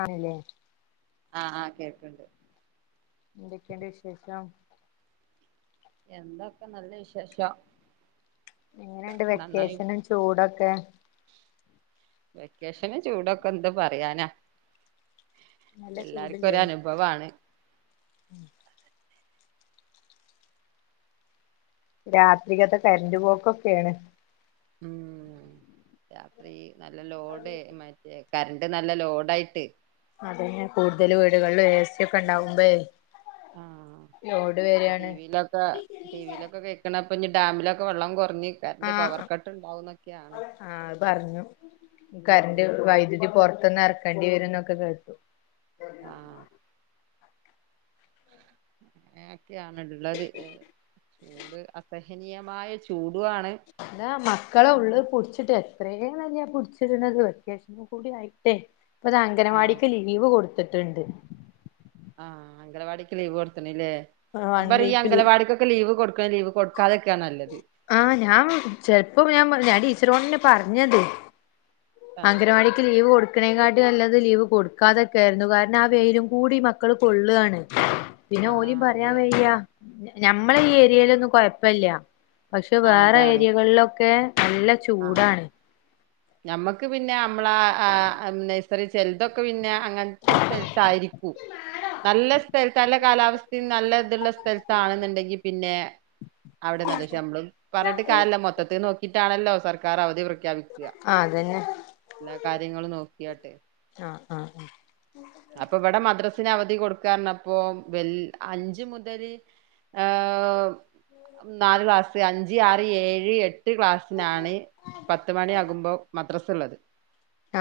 ആണല്ലേ ആഹ് ആഹ് കേക്കണണ്ട് എന്തൊക്കെയുണ്ട് വിശേഷം എന്തൊ ഇപ്പം നല്ല വിശേഷം എങ്ങനെയുണ്ട് നന്നായി വെക്കേഷനും ചൂടൊക്കെ വെക്കേഷന് ചൂടൊക്കെ എന്ത് പറയാനാ നല്ല എല്ലാർക്കും ചൂടില്ലേ ഒരു അനുഭവമാണ് രാത്രിക്കത്തെ കറന്റ് പോക്കൊക്കെയാണ് ഉം രാത്രി നല്ല ലോഡെ മറ്റേ കറണ്ട് നല്ല ലോഡായിട്ട് അത് തന്നെ കൂടുതൽ വീടുകളിലും എ സി ഒക്കെ ഉണ്ടാകുമ്പഴെ ആഹ് ഇപ്പ ടി വിലൊക്കെ ടി വിയിലൊക്കെ കേൾക്കണെ ഇപ്പ ഇനി ഡാമിലൊക്കെ വെള്ളം കുറഞ്ഞ് കറണ്ട് ആഹ് പവർ കട്ട് ഉണ്ടാവൂന്നൊക്കെയാണ് ആഹ് പറഞ്ഞു കറണ്ട് വൈദ്യുതി പുറത്തെന്ന് ഇറക്കേണ്ടി വരും എന്നൊക്കെ കേട്ടു ആഹ് അങ്ങനെ ഒക്കെയാണ് ഉള്ളത് ചൂട് അസഹനീയമായ ചൂടുവാണ് എല്ലാ മക്കള് ഉം ഉള്ളത് പൊടിച്ചിട്ടേ അത്രേ നല്ല പുടിച്ചിരുന്നത് വെക്കേഷനും കൂടി ആയിട്ടെ ഇപ്പൊ ഇതാ ആഹ് അംഗനവാടിക്ക് ലീവ് ലീവ് കൊടുത്തിട്ടുണ്ട് ആഹ് അംഗലവാടിക്ക് ലീവ് കൊടുത്തണല്ലേ ഞാൻ വൺ പറയണ് ഈ വീക്ക് ലീവ് അംഗലവാടി ക്ക് ലീവ് കൊടുക്കുക ലീവ് കൊടുക്കാതൊക്കെയാ നല്ലത് ആഹ് ഞാൻ ചിലപ്പോ ഞാൻ ഞാ ടീച്ചറോടെന്ന് പറഞ്ഞത് ആഹ് അംഗനവാടിക്ക് ലീവ് കൊടു ക്കണേക്കാട്ടി നല്ലത് ലീവ് കൊടുക്കാതൊക്കെ ആയിരുന്നു കാരണം ആ വെയിലും കൂടി മക്കള് കൊള്ളുകാണ് പിന്നെ ഓലെയും ആഹ് പറയാൻ അതെ വയ്യ ഞമ്മളെ ഈ ആഹ് ഏരിയയിലൊന്നും കൊഴപ്പവില്ല പക്ഷെ ആഹ് വേറെ അതാണ് ഏരിയകളിലൊക്കെ നല്ല ആഹ് ചൂടാണ് ഞമ്മക്ക് പിന്നെ നമ്മള് ആ നഴ്സറി ചെലൊതൊക്കെ പിന്നെ അങ്ങനത്തെ സ്ഥലത്ത് ആയിരിക്കും നല്ല സ്ഥലത്ത് നല്ല കാലാവസ്ഥയും നല്ല ഇതുള്ള സ്ഥലത്താണെന്നുണ്ടെങ്കിൽ പിന്നെ അവിടെ നല്ല ശമ്പളം പറഞ്ഞിട്ട് കാരിയമില്ല മൊത്തത്തിൽ നോക്കിയിട്ടാണല്ലോ സർക്കാർ അവധി പ്രഖ്യാപി ക്കുക ആഹ് അതന്നെ എല്ലാ കാര്യങ്ങളും നോക്കിയട്ട് ആഹ് ആഹ് അപ്പൊ ഇവിടെ മദ്രസിന് അവധി കൊടുക്കാ പറഞ്ഞപ്പോ വെ അഞ്ച് മുതൽ ഏഹ് നാല് ക്ലാസ് അഞ്ച്, ആറ്, ഏഴ്, എ ട്ട് ക്ലാസ്സിനാണ് പത്ത് മണിയാകുമ്പോ മദ്രസ ഉള്ളത്.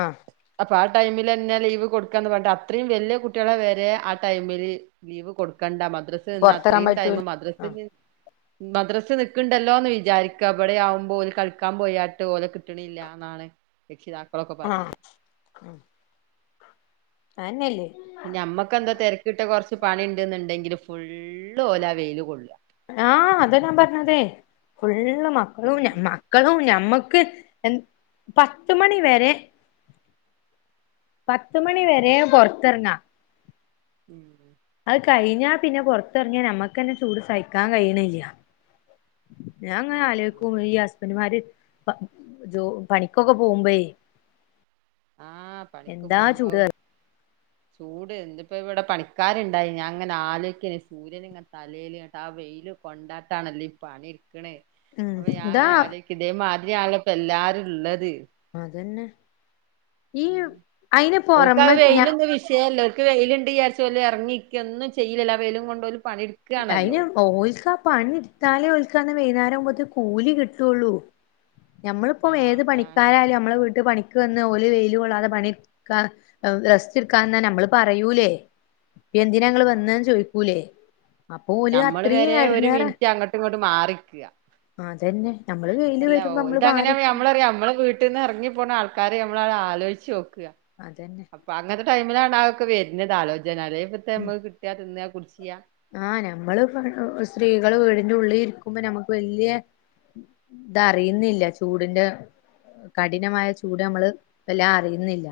ആഹ് അപ്പൊ ആ ടൈമില് തന്നെ ലീവ് കൊടുക്കാന്ന് പറഞ്ഞിട്ട് അത്രയും വലിയ കുട്ടികളെ വരെ ആ ടൈമില് ലീവ് കൊടുക്കണ്ട മദ്ര പൊറത്തെറങ്ങാൻ അത്രയും പറ്റൂല ടൈമ് ആഹ് മദ്രസി മദ്രസ് നിക്ക്ണ്ടല്ലോന്ന് വിചാരിക്ക ഇവിടെയാകുമ്പോല് കളിക്കാൻ പോയാട്ട് ഓലെ കിട്ടണില്ല. എന്നാണ് രക്ഷിതാക്കളൊക്കെ പറയിണെ ആഹ് അയന്നെ നല്ലെ ഞമ്മക്കെന്തോ തെരക്കിട്ട് കൊറച്ച പണി ഇണ്ട്ന്ന്ണ്ടെങ്കില് ഫുള്ള് ഓല് ആ വെയില് കൊള്ള ആഹ് അതാ ഞാൻ പറഞ്ഞതെ ഫുള്ള് മക്കളും ഉം ഞമ്മ മക്കളും ഞമ്മക്ക് എന്ത് പത്ത് മണിവരെ. പത്ത് മണി വരെ പൊറത്തെറങ്ങാ ഉം അഹ് കഴിഞ്ഞാ പിന്നെ പൊറത്തിറങ്ങിയാ നമ്മക്കെന്നെ ചൂട് സഹിക്കാൻ കഴിയ്ണില്ല. ഞാൻ ഇങ്ങനെ ആഹ് ആലോയ്ക്കും ഈ ഹസ്ബൻഡുമാര് പ ജോ പണിക്കൊക്കെ പോകുമ്പളെ ആഹ് പണിക്ക് എന്താ പോകുമ്പോ ചൂട് ചൂട് ഇന്ന്പ്പോ ഇവിടെ പണിക്കാര്ണ്ടായിനി ഞാ ഇങ്ങനെ ആലോയിക്കേനി സൂര്യനിങ്ങനെ തലേല് ഇങ്ങെട്ട് ആ വെയില് കൊണ്ടാട്ടാണല്ലേ ഈ പണി ഇട്ക്ക്ണെ ഉം അപ്പൊ ഞാൻ എന്താ ഇങ്ങനെ ആലോയിക്കും ഇതേമാതിരി ആണല്ലോ ഇപ്പൊ എല്ലാരും ഇള്ളത്. അതന്നെ. ഈ ഉം അയിന് ഓൽക്കാ പൊറമെ ഞ വെയിലൊന്നും വിഷയല്ല ഓൽക്. ഓൽക്ക് വെയില്ണ്ട് വിചാരിച്ചോല് എറങ്ങിക്കെ ഒന്നും ചെയിലല്ലോ ആ വെയിലും കൊണ്ട് ഓല് പണിയി അയിന് ഓൽക്കാ പണി ഇട്ത്താലേ ഓൽക്കങ്ങനെ വൈന്നേരം ആകുമ്പോത്തിന് കൂലി കിട്ടൊള്ളൂ. ഞമ്മളിപ്പം ആഹ് ഏത് അതാണ് പണിക്കാരായാലും നമ്മളെ വീട്ട് പണി ക്ക് വന്ന് ഓല് വെയില് കൊള്ളാതെ പണിട്ക്കാതെ റെസ്റ്റ് എടുക്കാ നിന്ന നമ്മള് പറയൂലേ? എന്തിനാ ഇങ്ങള് വന്നേന്ന് ആഹ് ചോയ്ക്കൂലേ? ഞമ്മള് വരെ ഒരു മിനിറ്റ് അങ്ങട്ടും ഇങ്ങട്ടും മാറിക്ക അതന്നെ. നമ്മള് വെയില് എല്ല വരുമ്പോ നമ്മള് ഓൽതങ്ങനാവുമ്പം മാറിക്കണം ഞമ്മളറിം ഞമ്മളും വീ ട്ടിന്ന് എറങ്ങിപ്പോണ ആൾക്കാരെ നമ്മള് ഒന്ന് ആലോയിച്ച് നോക്ക അതന്നെ. അപ്പൊ അങ്ങത്തെ ടൈമിലാണ് അഹൊക്കെ വര്ണത് ആലോചന അല്ലെങ്കിപ്പെത്ത നമ്മക്ക് കിട്ട തിന്ന കുടിച്ച പ ആഹ് നമ്മള് സ്ത്രീകള് വീടിന്റെ ഉള്ളി ഇരിക്കുമ്പോ നമ്മുക്ക് വല്യ ഇതറിയുന്നില്ല ചൂടിന്റെ കഠിനമായ ചൂട് നമ്മള് വെല്ലാ അറിയുന്നില്ല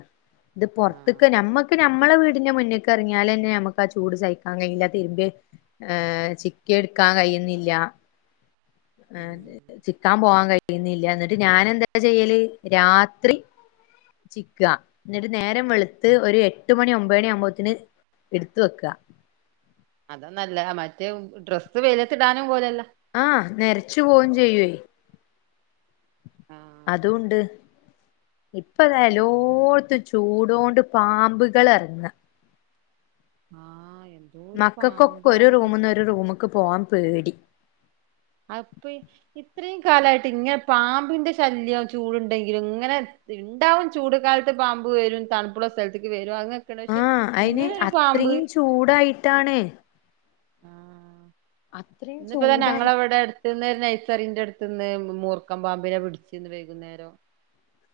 ഇത് പൊറത്ത്ക്ക് ആഹ് നമ്മക്ക് നമ്മളെ വീടിന്റെ മുന്നിക്ക് എറങ്ങിയാലെന്നെ ന്നെ നമുക്ക് ആ ചൂട് സഹിക്കാൻ കഴിയില്ല തിരുമ്പിയെ ഏഹേ ചിക്കിയെ എടുക്കാൻ കഴിയുന്നില്ല ഉം ചിക്കാൻ പോവാൻ കഴിയുന്നില്ല എന്നിട്ട് ഞാനെന്താ ചെയ്യല് രാത്രി ചിക്ക ഇന്നിട്ട് നേരം വെളുത്ത് ഒരു എട്ട് മണി ഒമ്പത് മണി ആകുമ്പോത്തിന് ഇടുത്ത് വെക്ക. അതാ നല്ലെ മറ്റേ ഡ്രസ്സ് വെയിലത്തിടാനും പോവൂലല്ലോ? ആഹ് ന്നെരച്ചു പോവും ചെയ്യുവേ ആഹ് അതൂണ്ട്. ഇപ്പൊതാ എല്ലോട്ത്തും ചൂടോണ്ട് പാമ്പുകളെറങ്ങ. ആഹ് എ മക്കക്കൊക്കെ ഒരു റൂമിന്ന് ഒരു റൂമ്ക്ക് പോവാൻ പേടി. അഹ് ഇപ്പ ഇത്രയും കാലായിട്ട് ഇങ്ങനെ പാമ്പിന്റെ ശല്യം ചൂടുണ്ടെങ്കിലും ഇങ്ങനെ ഇണ്ടാവും ചൂട് കാലത്ത് പാമ്പ് വരും തണുപ്പുള്ള സ്ഥലത്ത്ക്ക് വരും അങ്ങനെത്തെ പക്ഷെ ആഹ് അയിന് ഇങ്ങനെ ഒരു പാമ്പ് അത്രയും ചൂടായിട്ടാണ്. അത്രയും ഇന്നിപ്പതാ ചൂടായി ഞങ്ങളെവിടെ അട് ത്ത്ന്ന് നെയ്സറിന്റെ അടുത്ത്ന്ന് മൂർക്കം പാമ്പിനെ പിടിച്ചിന്ന് വൈകുന്നേരം.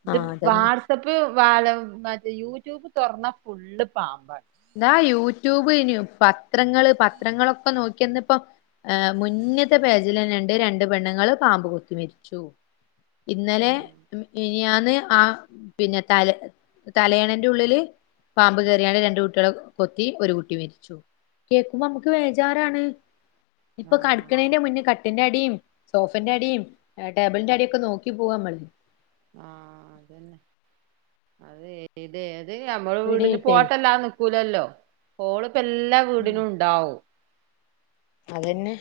ഇത് ആഹ് അതന്നെ വാട്സപ്പ് വാലം മറ്റേ യൂട്യൂബ് തുറന്ന ഫുള്ള് പാമ്പാണ്. ന്താ യൂട്യൂബെയ്നു പത്രങ്ങള് പത്രങ്ങളൊക്കെ നോക്കിന്നപ്പം ഏഹ് മുന്നിൽത്തെ പേജിലെന്നെണ്ട് രണ്ട് പെണ്ണ്ങ്ങള് പാമ്പ് കൊത്തി മരിച്ചു. ഇന്നലെ മ് മിനിയാന്ന് ആഹ് പിന്നെ തല തലയണന്റുള്ളില് പാമ്പ് കയറിങ്ങാണ്ട് രണ്ട് കുട് ട്ടെളെ കൊത്തി ഒരു കുട്ടി മരിച്ചു. കേക്കുമ്പോ അമുക്ക് വേജാറാണ്. ഇപ്പൊ ആഹ് കടിക്കണേന്റെ മുന്നേ ക ട്ടിന്റടീം, സോഫന്റടീം, എ ടേബിളിന്റടിയൊക്ക നോക്കി പോവാമ്മള്. ആഹ് അതന്നെ അത് ഏതേത് നമ്മള് വീടിന് പേടിയായിട്ടേ പോട്ടല്ലാനി ക്കൂലല്ലോ. ഹോള്പ്പെല്ലാ ഉം വീടിനുണ്ടാവും. അതന്നെ.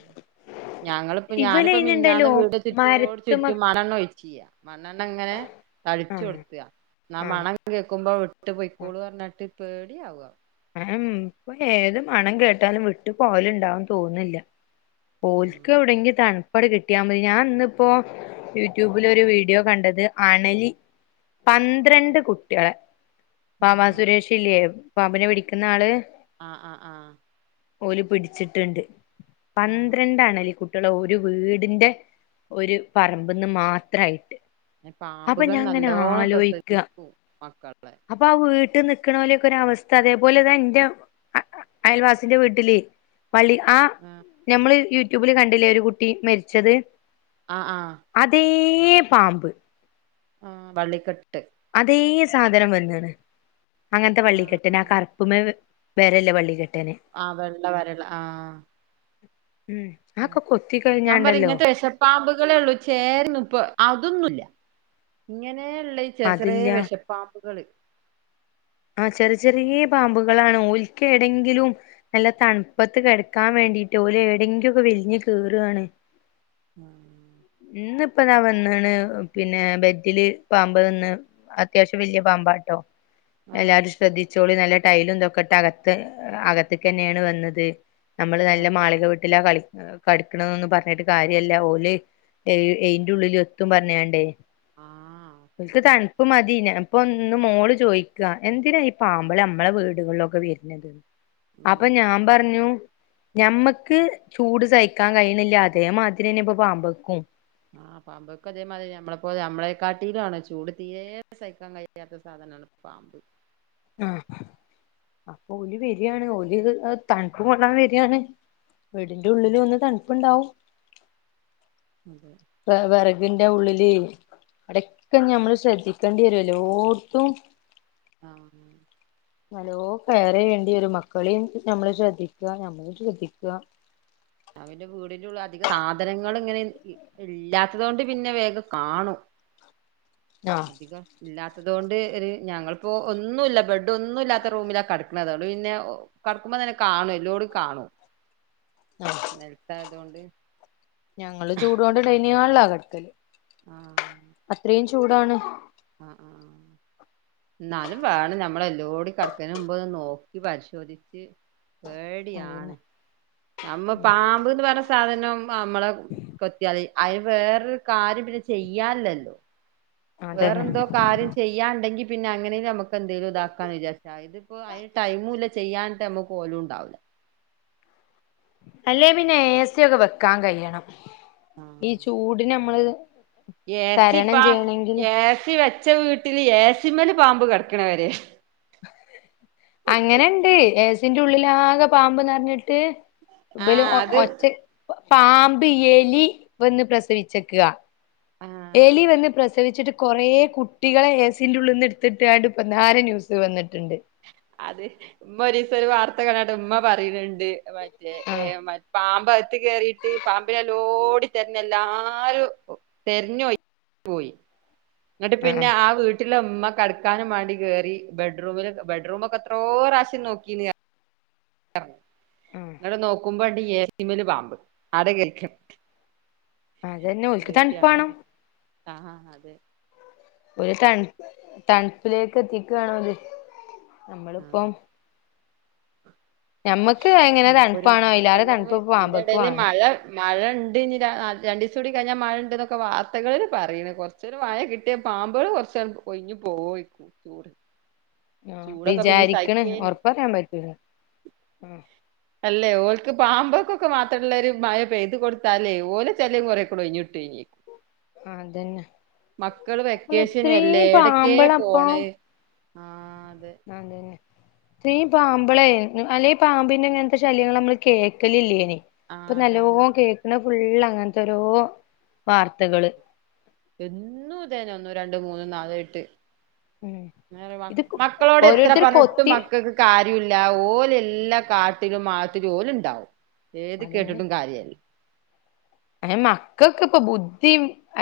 ഞങ്ങള്പ്പ ഞാനിപ്പോ മിഞ്ഞാന്ന് ഇവലയ്ന്ണ്ടല്ലോ വീട് ചുറ്റോട് മരത്ത്മ്മ ചുറ്റും മണെണ്ണ ഒയ്ച്ചിയ മണ്ണെണ്ണങ്ങനെ ആഹ് തളിച്ചുഒട്ത്യ ആ ആഹ് മണം കേക്കുമ്പോ വിട്ട് പെയ്ക്കോളുറഞ്ഞിട്ട് പേടിയാവ. എഎം പ്പൊ ഏത് മണം കേട്ടാലും വിട്ട് പോവലുണ്ടാവുന്ന് തോന്നില്ല. ഉം ഓൽക്കെവിടെങ്കി തൺ പ്പൺ കിട്ടിയാ മതി ഞാൻ ന്നിപ്പോ യൂട്യൂബ്ലൊരു വീഡിയോ കണ്ടത് അണലി പന്ത്രണ്ട് കുട്ട്യേളെ ബാവാ ആഹ് സുരേഷില്ലേ പാമ്പിനെ പിടിക്കുന്നാള് ആഹ് ആഹ് ആഹ്. ഓല് പിട്ച്ചിട്ട്ണ്ട് ആഹ് പന്ത്രണ്ടണലിക്കു ട്ട്യാളെ ഒരു വീട്ന്റെ ഒരു പറമ്പ്ന്ന് മാത്രായിട്ട്. നെ അപ്പൊ പാമ്പുകൾ ഞാൻ ഇങ്ങനെ നല്ലോണം പ്രസവിക്കു മക്കള് അപ്പ ആ വീട്ടി നിക്ക്ണോലെക്കരവസ്ഥതേപ് പോലെത ന്റെ അയൽവാസിന്റെ വീട്ട്ല് പളി ആഹ് ആഹ്. ഞമ്മള് യൂട്യൂബില് കണ്ടില്ലേ ഒരു കുട്ടി മരിച്ചത്. ആഹ് ആഹ്. അതേ പാമ്പ്. ആഹ് വള്ളിക്കെട്ട്. അതേ സാധനം വന്ന്ണ്. അങ്ങനത്തെ ആഹ് വള്ളികെട്ടിനെ ആ കർ പ്പുമേ വ് വെരല്ലേ വള്ളി കെട്ടേനെ ആഹ് വെള്ള വരള്ളെ ആഹ്. ഉം ആക്കൊ കൊത്തി കഴിഞ്ഞാണ്ടല്ലോ. പാമ്പുകളേള്ളൂ ചേരന്ന്പ്പൊ അതൊന്നുല്ല ഇങ്ങനേള്ളെ ചെർ ചെറേ അതില്ല വെശപ്പാമ്പുകള്. ആഹ് ചെർ ചെറീയ പാമ്പുകളാണ് ഓൽക്കെവ്ടെങ്കിലും നല്ല തണുപ്പത്ത് കെടക്കാൻ വേണ്ടിട്ട് ഓലെവിങ്കെക്കെവെല്ഞ്ഞ് കേറാണ്. ഉം. ന്ന് പ്പ ഞാ വന്ന്ണ് പിന്നെ ബെഡില് പാമ്പ് നിന്ന് അത്യാശ്യം വല്യ പാമ്പാട്ടോ. എല്ലാരും ആഹ് ശ്രദ്ധിച്ചോളി നല്ല ടൈലും തൊക്കെട്ട് അകത്ത് അകത്തേക്കെന്നേണ് വന്നത്. നമ്മള് നല്ല മാളിക വീട്ടിലാ കളിക്ക കടിക്കണൊന്ന് പറഞ്ഞിട്ട് കാര്യല്ല ഓല് എഴ് എയ്ന്റെ ഉള്ളിലു എത്തും പറഞ്ഞാണ്ടേ ആഹ് ൽക്ക് തണുപ്പ് മതി ഇപ്പോന്ന് മോള് ചോയ് ക്ക എന്തിനാ ഈ പാമ്പള് മ്മളെ വീട്കളിലൊക്കെ വെര്ന്നത് അപ്പം ഉം ഞാൻ പറഞ്ഞു ഞമ്മക്ക് ചൂട് സഹിക്കാൻ കഴിയണില്ല അതേമാതിരെന്നെ പ്പൊ പാമ്പെക്കും ആഹ് പാമ്പൊക്കെ അതേമാതിരി നമ്മളപ്പോലെ നമ്മളെകാട്ടിലു ആണ്ചൂട് തീരെ സഹിക്കാൻ കഴ്യാത്ത സാധന നാണ് പാമ്പ് ഉം അപ്പൊ ഓൽ വരിയാണ് ഓൽ തണുപ്പൂ കൊള്ളാൻ വരിയാണ് വീടിന്റെ ഉള്ളില് വന്ന് തണുപ്പുണ്ടാവും അതെ വെ വെറകിന്റെ ഉള്ളില് അവിടൊക്കെ ഞമ്മള് ശ്രദ്ധിക്കേണ്ടി വരും എല്ലോട്ത്തും ആഹ് നല്ലോം കെയറെയ്യേണ്ടി വരും മക്കളെയും നമ്മള് ശ്രദ്ധിക്കുക നമ്മളും ശ്രദ്ധിക്കുക ഞാൻ പിന്നെ വീടിനുള്ളിൽ അധികം സാധനങ്ങൾ ഇങ്ങനെ ഇല്ലാത്തത് കൊണ്ട് പിന്നെ വേഗം കാണും ആഹ് അധികം ഇല്ലാത്തത് കൊണ്ട് ഒരു ഞങ്ങളിപ്പോ ഒന്നുമില്ല ബെഡ് ഒന്നുല്ലാത്ത റൂമിലാ കിടക്കണത് അതോണ്ട് പിന്നെ കടക്കുമ്പോ തന്നെ കാണും എല്ലോടും കാണും ആഹ് നൽത്തായതുകൊണ്ട് ഞങ്ങള് ചൂടോണ്ട് ഡൈനിങ് ഹാളിലാ കിടക്കല് ആഹ് അത്രയും ചൂടാണ് ആഹ് ആഹ് എന്നാലും വേണം നമ്മളെല്ലോടിം കടക്കണ മുമ്പ് നോക്കി പരിശോധിച്ച് പേടിയാണ് അതന്നെ നമ്മ ഉം പാമ്പ്ന്ന് പറഞ്ഞ സാധനം നമ്മളെ കൊത്തിയാല് അയ്ന് വേറൊരു കാര്യം പിന്നെ ചെയ്യാൻല്ലല്ലോ വേറെ അതന്നെ എന്തോ കാര്യം ചെയ്യാണ്ടെങ്കിൽ പിന്നെ അങ്ങനെലും നമുക്ക് എന്തേലും ഇതാക്കാന്ന് വിചാരിച് പക്ഷ ഇതിപ്പോ അതിന് ടൈമുല്ല ചെയ്യാനായിട്ട് നമക്ക് ഓലും ഉണ്ടാവില്ല അല്ലെ പിന്നെ ഏ സിയൊക്കെ വെക്കാൻ കഴിയണം ഈ ചൂടിന് നമ്മള് ഏ സി തരണം പ്പൊ ചെയ്യണെങ്കില് ഏ സി വെച്ച വീട്ടില് ഏ സി മല് പാമ്പ് കിടക്കണവരെ അങ്ങനെണ്ട് ഏ സിന്റെ ഉള്ളിലാകെ പാമ്പ് നിറഞ്ഞിട്ട് ല് ആഹ് അത് ഒച്ച പാമ്പ് എലി വന്ന് പ്രസവിച്ചേക്കുവാ ആഹ് എലി വന്ന് പ്രസ് സവിച്ചിട്ട് കുറേ കുട്ടികളെ ഏസിന്റെ ഉള്ളിൽ നിന്ന് എടുത്തിട്ട് ഇപ്പം നാരെ ന്യൂസ് വന്നിട്ടുണ്ട് അത് ഉമ്മ ഒരീസം ഒരു വാർത്ത കണ്ടിട്ട് ഉമ്മ പറയുന്നുണ്ട് മറ്റേ ആഹ് ഏഹ് മ പാമ്പ ത്ത് കേറിട്ട് പാമ്പിനെല്ല ഓടി തെരഞ്ഞ് എല്ലാരും തെരഞ്ഞോയി പോയി എന്നിട്ട് പിന്നെ ആഹ് ആ വീട് വീട്ടിലെ ഇമ്മ കെടക്കാനും മാണ്ടി കയറി ബെഡ്റൂമില് ബെഡ്റൂമൊക്കെ എത്രോ പ്രാവശ്യം നോക്കീന് ആഹ് ന്നട്ട് നോക്കുമ്പോണ്ട് ഏസിമല് പാമ്പ് ആടെ കേറിക്കാണ് അതന്നെ ഓൽക്ക് തണുപ്പാണം ഇതൊക്കെയാണ് ആഹ് അതെ ഒരു തണ തണുപ്പിലേക്ക് എത്തിയേക്കണോല് നമ്മളിപ്പം ആഹ് ഞമ്മക്ക് എങ്ങനെ ഇനി ഇപ്പൊ ഒരു [inaudible] തണുപ്പാണോ മാസ അയിലേറെ തണുപ്പ് ഇതിന്റെ പാമ്പക്ക് ഇടയിൽ വാണം മഴ മഴ ഉണ്ട് ഇനി രണ്ടു ദിവസം കൂടി കഴിഞ്ഞാൽ മഴ ഉണ്ട് എന്നൊക്കെ വാർത്തകള് പറയണ് കുറ ചൊരു മഴ കിട്ടിയൽ പാമ്പുകൾ കുറച്ച് ഒഴിഞ് പോയിക്കും ചൂട് ആഹ് ചൂടൊക്കെ പിന്നെ വിചാരിക്കണ് സഹിക്കേനി ഉറപ്പറയാൻ പറ്റൂല ആഹ് അല്ലേ ഓൾക്ക് പാമ്പോക്കൊക്കെ മാത്രമുള്ള ഒരു മഴ പെയ്ത് കൊടുത്താലേ ഓലെ ശല്യം കുറേക്കുടെ ഒഴിഞ്ഞിട്ടൊയ്ന് അതന്നെ മക്കള് അല്ല വെക്കേഷനല്ലേ ഇത്രയും എടക്കേ പാമ്പള പോണ് ആഹ് അതെ ആഹ് അതന്നെ ഈ പാമ്പളെ അല്ലെഈ പാമ്പിന്റെ ഇങ്ങനത്തെ ശല്യങ്ങൾ നമ്മള് കേൾക്കലില്ലേന് ഇപ്പൊ ആഹ് നല്ലോ അതാണ് കേൾക്കണ ഫുള്ള് അങ്ങനത്തെ ഓരോ വാർത്തകള് എന്നും ഇതന്നെ ഒന്നു രണ്ടും മൂന്നും നാലു ആയിട്ട് ഉം ഇത് [unintelligible] മക്കളോട് എത്ര ഓരോരുത്തര് പറഞ്ഞിട്ടും കൊത്തി മക്കൾക്ക് കാര്യമില്ല ഓൽ എല്ലാ കാട്ടിലും മാളത്തിലും ഓൽ ഉണ്ടാവും ഏത് കേട്ടിട്ടും കാര്യല്ല അയിന് മക്കക്ക് ഇപ്പൊ ബുദ്ധി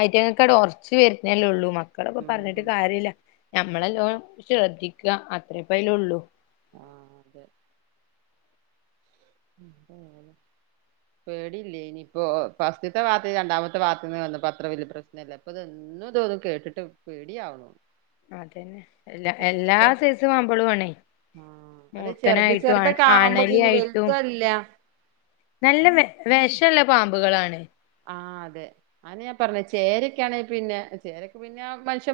ഐറ്റങ്ങക്കാട് ഉറച്ചാ വരുന്നേലെ ഉള്ളൂ മ മക്കളൊക്കെ പറഞ്ഞിട്ട് കാര്യല്ല ഞമ്മള് നല്ലോ ശ്രദ്ധിക്ക അത്രേപ്പെ അയ്ല് ഉള്ളൂ ആഹ് അതെ ഉം അതാണ് പേടില്ലേനി ഇപ്പോ ഫസ്റ്റ്ത്തെ ഭാത്ത് രണ്ടാമത്തെ ഭാഗത്ത്ന്ന് വന്ന് അത്ര വലിയ പ്രശ്ന ല്ല ഇപ്പത് എന്നും തോന്നും കേട്ടിട്ട് പേടിയാവുന്നു അതന്നെ എല്ലാ എല്ലാ സൈസും പാമ്പളും ആണേ ആഹ് അത് ചെറുത് മൂർക്കനായിട്ടും ആ ചെറുതൊക്കെ ആവുമ്പോ ആണലി പിന്നെ ആയിട്ടും വലുതല്ല നല്ല വ വഷള്ള പാമ്പുകളാണ് ആഹ് അതെ അതന്നെ ഞാൻ പറഞ്ഞ ചേരക്കാണേ പിന്നെ ചേരക്ക് പിന്നെ മനുഷ്യ